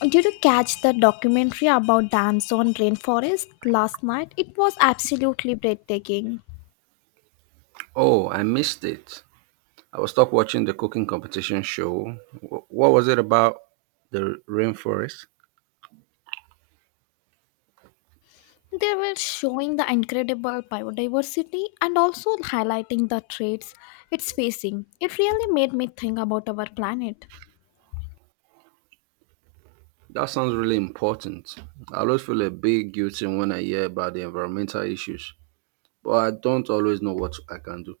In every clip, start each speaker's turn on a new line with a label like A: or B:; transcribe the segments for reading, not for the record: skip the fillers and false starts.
A: Did you catch the documentary about the Amazon rainforest last night? It was absolutely breathtaking.
B: Oh, I missed it. I was stuck watching the cooking competition show. What was it about the rainforest?
A: They were showing the incredible biodiversity and also highlighting the threats it's facing. It really made me think about our planet.
B: That sounds really important. I always feel a bit guilty when I hear about the environmental issues, but I don't always know what I can do.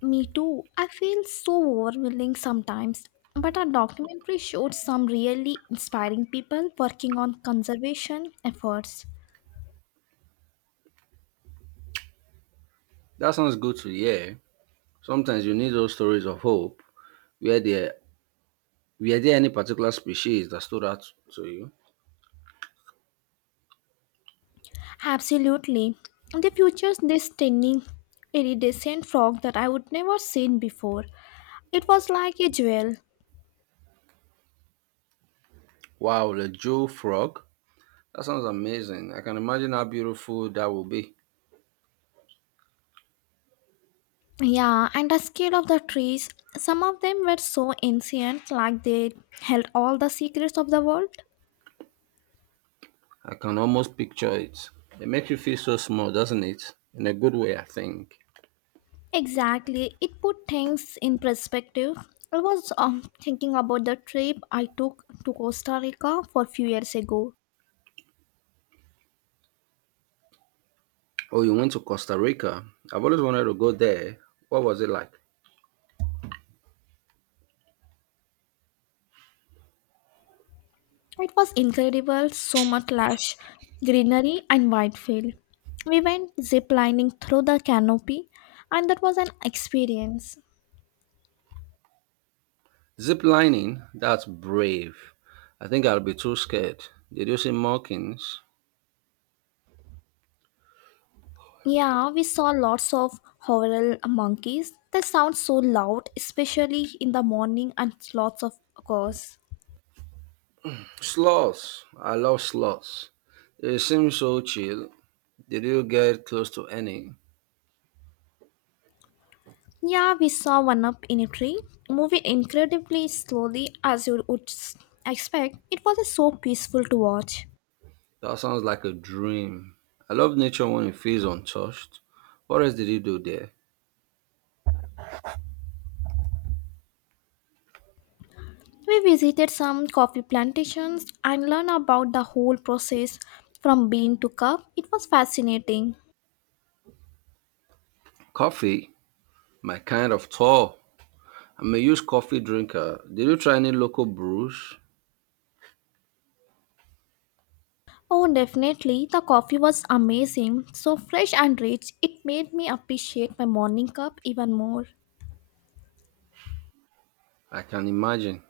A: Me too. I feel so overwhelming sometimes, but our documentary showed some really inspiring people working on conservation efforts.
B: That sounds good to hear. Sometimes you need those stories of hope. Were there were there any particular species that stood out to you?
A: Absolutely. They features this tiny, iridescent frog that I would never seen before. It was like a jewel.
B: Wow, the Joe frog. That sounds amazing. I can imagine how beautiful that will be.
A: Yeah, and the scale of the trees. Some of them were so ancient, like they held all the secrets of the world.
B: I can almost picture it. It makes you feel so small, doesn't it? In a good way, I think.
A: Exactly. It put things in perspective. I was thinking about the trip I took to Costa Rica for a few years ago.
B: Oh, you went to Costa Rica. I've always wanted to go there. What was it like?
A: It was incredible, so much lush greenery and white field. We went zip lining through the canopy, and that was an experience.
B: Zip lining? That's brave. I think I'll be too scared. Did you see monkeys?
A: Yeah, we saw lots of horror monkeys. They sound so loud, especially in the morning, and lots of course.
B: Sloths. I love sloths. They seem so chill. Did you get close to any?
A: Yeah, we saw one up in a tree, moving incredibly slowly as you would expect. It was so peaceful to watch.
B: That sounds like a dream. I love nature when it feels untouched. What else did you do there?
A: We visited some coffee plantations and learned about the whole process from bean to cup. It was fascinating.
B: Coffee? My kind of tall. I'm a used coffee drinker. Did you try any local brews?
A: Oh, definitely. The coffee was amazing. So fresh and rich. It made me appreciate my morning cup even more.
B: I can imagine.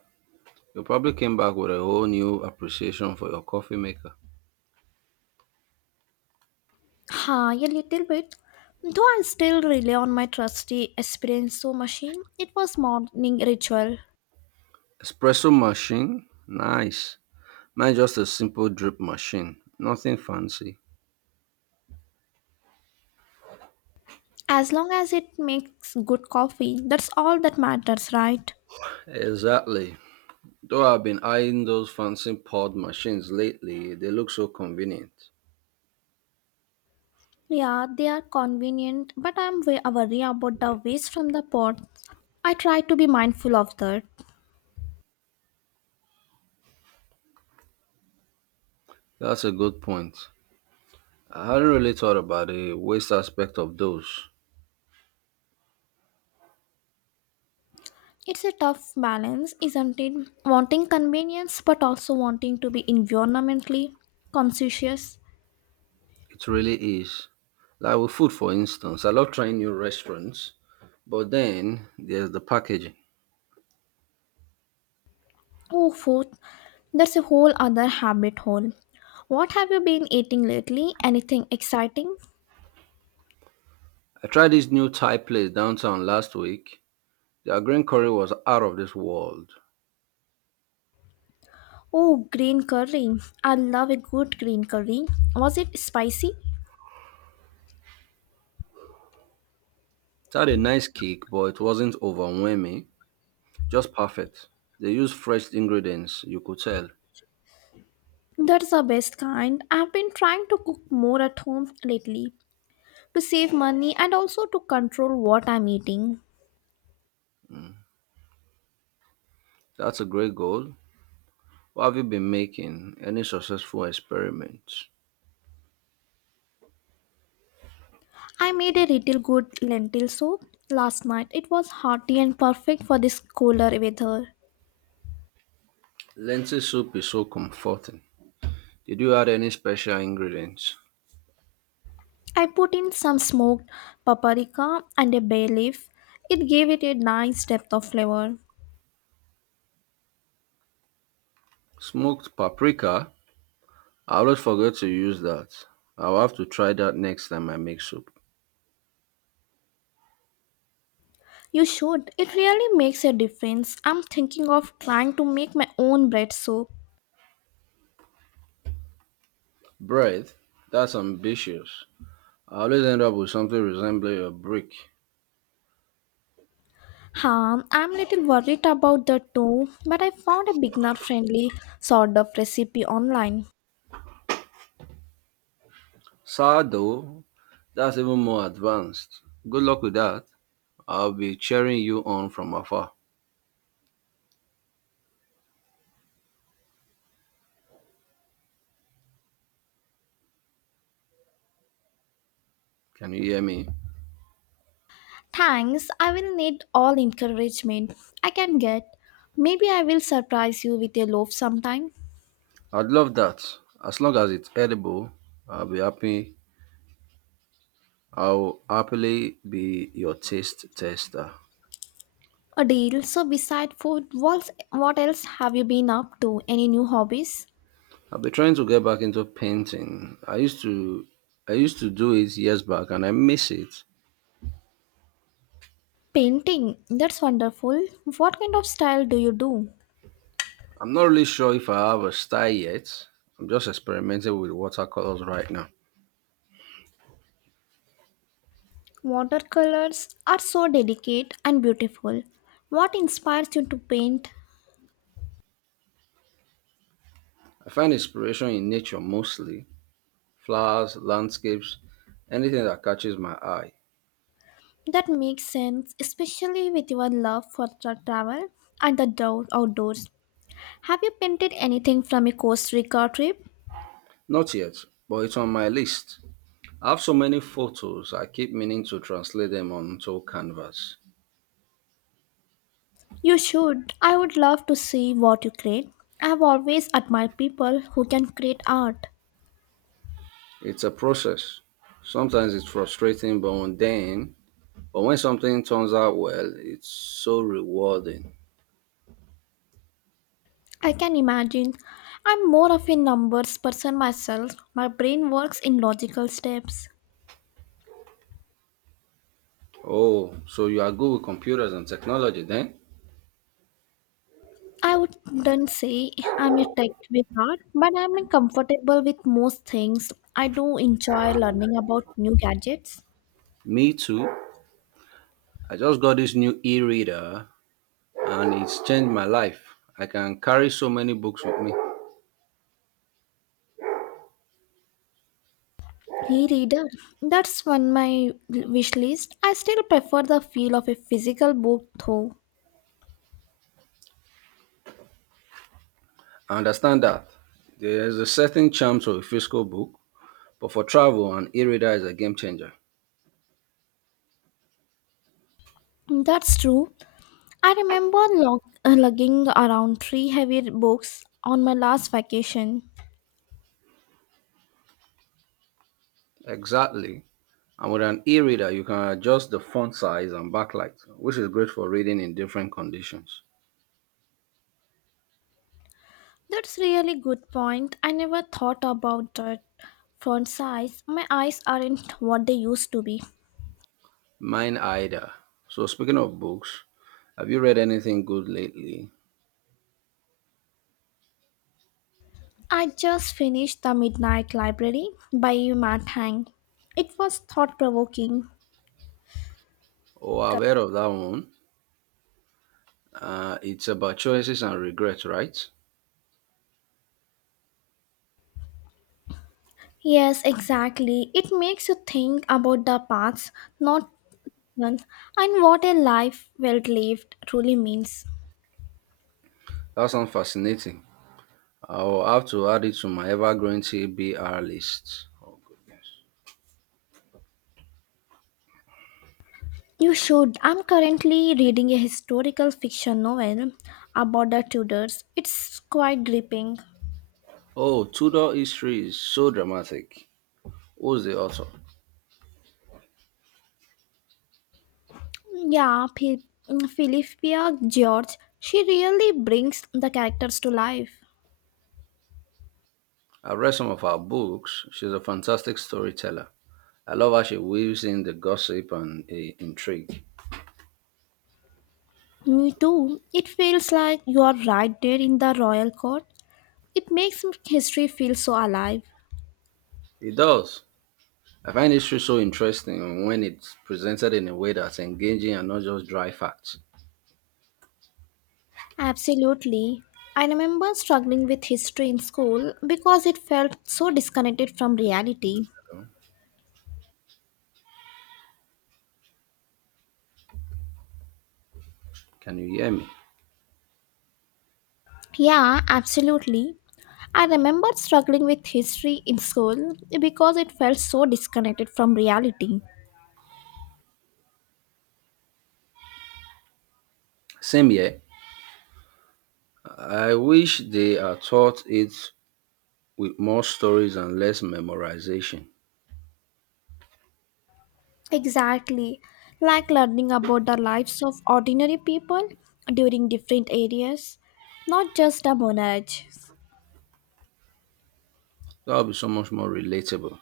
B: You probably came back with a whole new appreciation for your coffee maker.
A: Ha, a little bit. Though I still rely on my trusty espresso machine, it was morning ritual.
B: Espresso machine? Nice. Mine just a simple drip machine. Nothing fancy.
A: As long as it makes good coffee, that's all that matters, right?
B: Exactly. Though I've been eyeing those fancy pod machines lately, they look so convenient.
A: Yeah, they are convenient, but worried about the waste from the pots. I try to be mindful of that.
B: That's a good point. I hadn't really thought about the waste aspect of those.
A: It's a tough balance, isn't it? Wanting convenience, but also wanting to be environmentally conscious.
B: It really is. Like with food, for instance, I love trying new restaurants, but then there's the packaging.
A: Oh, food, that's a whole other habit hole. What have you been eating lately? Anything exciting?
B: I tried this new Thai place downtown last week. Their green curry was out of this world.
A: Oh, green curry. I love a good green curry. Was it spicy?
B: It had a nice kick, but it wasn't overwhelming, just perfect. They used fresh ingredients, you could tell.
A: That's the best kind. I've been trying to cook more at home lately, to save money and also to control what I'm eating.
B: That's a great goal. What have you been making? Any successful experiments?
A: I made a little good lentil soup last night. It was hearty and perfect for this cooler weather.
B: Lentil soup is so comforting. Did you add any special ingredients?
A: I put in some smoked paprika and a bay leaf. It gave it a nice depth of flavor.
B: Smoked paprika I always forget to use that. I'll have to try that next time I make soup.
A: You should. It really makes a difference. I'm thinking of trying to make my own bread soup.
B: Bread? That's ambitious. I always end up with something resembling a brick.
A: Huh, I'm a little worried about the dough, but I found a beginner friendly sort of recipe online.
B: Sourdough? That's even more advanced. Good luck with that. I'll be cheering you on from afar. Can you hear me?
A: Thanks, I will need all encouragement I can get. Maybe I will surprise you with a loaf sometime.
B: I'd love that. As long as it's edible, I'll be happy. I'll happily be your taste tester.
A: A deal. So, beside food, what else have you been up to? Any new hobbies?
B: I've been trying to get back into painting. I used to do it years back and I miss it.
A: Painting. That's wonderful. What kind of style do you do?
B: I'm not really sure if I have a style yet. I'm just experimenting with watercolors right now.
A: Watercolors are so delicate and beautiful. What inspires you to paint?
B: I find inspiration in nature mostly. Flowers, landscapes, anything that catches my eye.
A: That makes sense, especially with your love for travel and the outdoors. Have you painted anything from a Costa Rica trip?
B: Not yet, but it's on my list. I have so many photos, I keep meaning to translate them onto canvas.
A: You should. I would love to see what you create. I have always admired people who can create art.
B: It's a process. Sometimes it's frustrating, but when something turns out well, it's so rewarding.
A: I can imagine. I'm more of a numbers person myself. My brain works in logical steps.
B: Oh, so you are good with computers and technology then?
A: I wouldn't say I'm a tech with art, but I'm comfortable with most things. I do enjoy learning about new gadgets.
B: Me too. I just got this new e reader and it's changed my life. I can carry so many books with me.
A: E reader, that's one my wish list. I still prefer the feel of a physical book though.
B: I understand that. There's a certain charm to a physical book, but for travel, an e reader is a game changer.
A: That's true. I remember lugging around three heavy books on my last vacation.
B: Exactly. And with an e reader, you can adjust the font size and backlight, which is great for reading in different conditions.
A: That's really good point. I never thought about that font size. My eyes aren't what they used to be.
B: Mine either. So speaking of books, have you read anything good lately?
A: I just finished The Midnight Library by Matt Hang. It was thought provoking.
B: Oh, I've heard of that one. It's about choices and regrets, right?
A: Yes, exactly. It makes you think about the past, not and what a life well lived truly means.
B: That sounds fascinating. I'll have to add it to my ever-growing TBR list. Oh goodness.
A: You should. I'm currently reading a historical fiction novel about the Tudors. It's quite gripping.
B: Oh, Tudor history is so dramatic. Who's the author?
A: Yeah, Philippia George. She really brings the characters to life.
B: I've read some of her books. She's a fantastic storyteller. I love how she weaves in the gossip and the intrigue.
A: Me too. It feels like you are right there in the royal court. It makes history feel so alive.
B: It does. I find history so interesting when it's presented in a way that's engaging and not just dry facts.
A: Absolutely. I remember struggling with history in school because it felt so disconnected from reality.
B: Hello? Can you hear me?
A: Yeah, absolutely. I remember struggling with history in school because it felt so disconnected from reality.
B: Same here. I wish they are taught it with more stories and less memorization.
A: Exactly, like learning about the lives of ordinary people during different areas, not just the monarch.
B: That would be so much more relatable.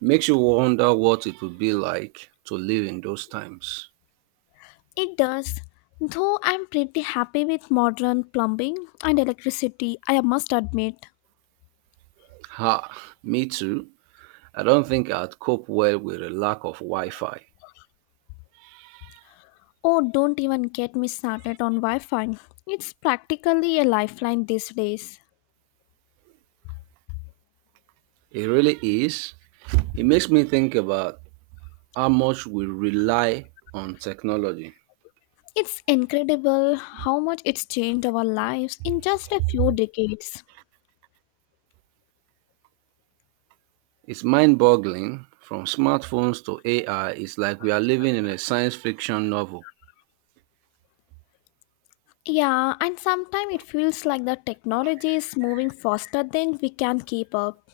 B: Makes you wonder what it would be like to live in those times.
A: It does, though I'm pretty happy with modern plumbing and electricity, I must admit.
B: Ha, me too. I don't think I'd cope well with a lack of Wi Fi.
A: Oh, don't even get me started on Wi Fi. It's practically a lifeline these days.
B: It really is. It makes me think about how much we rely on technology.
A: It's incredible how much it's changed our lives in just a few decades.
B: It's mind boggling. From smartphones to AI, it's like we are living in a science fiction novel.
A: Yeah, and sometimes it feels like the technology is moving faster than we can keep up.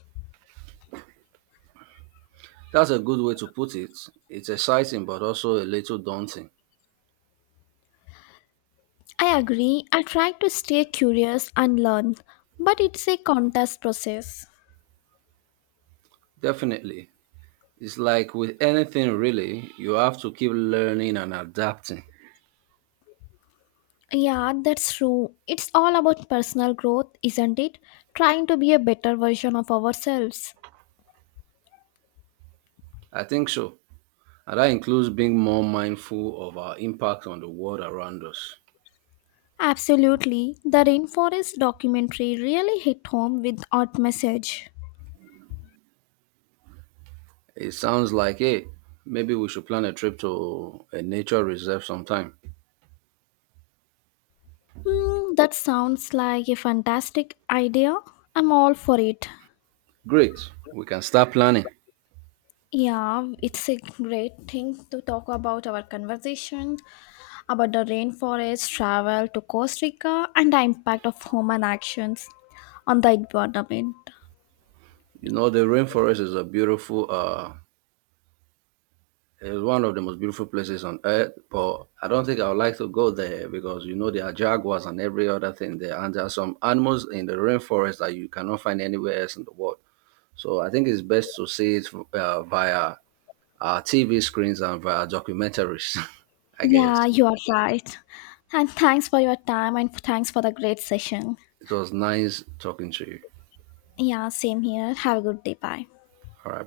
B: That's a good way to put it. It's exciting, but also a little daunting.
A: I agree, I try to stay curious and learn, but it's a contest process.
B: Definitely. It's like with anything, really, you have to keep learning and adapting.
A: Yeah, that's true. It's all about personal growth, isn't it? Trying to be a better version of ourselves.
B: I think so. And that includes being more mindful of our impact on the world around us.
A: Absolutely. The Rainforest documentary really hit home with art message.
B: It sounds like, hey, maybe we should plan a trip to a nature reserve sometime.
A: Hmm, that sounds like a fantastic idea. I'm all for it.
B: Great. We can start planning.
A: Yeah, it's a great thing to talk about our conversation about the rainforest travel to Costa Rica and the impact of human actions on the environment.
B: You know, the rainforest is a beautiful, is one of the most beautiful places on earth. But I don't think I would like to go there because you know there are jaguars and every other thing there, and there are some animals in the rainforest that you cannot find anywhere else in the world. So I think it's best to see it via TV screens and via documentaries. I
A: Yeah,
B: guess
A: you are right. And thanks for your time and thanks for the great session.
B: it was nice talking to you.
A: Yeah, same here. Have a good day. Bye.
B: All right.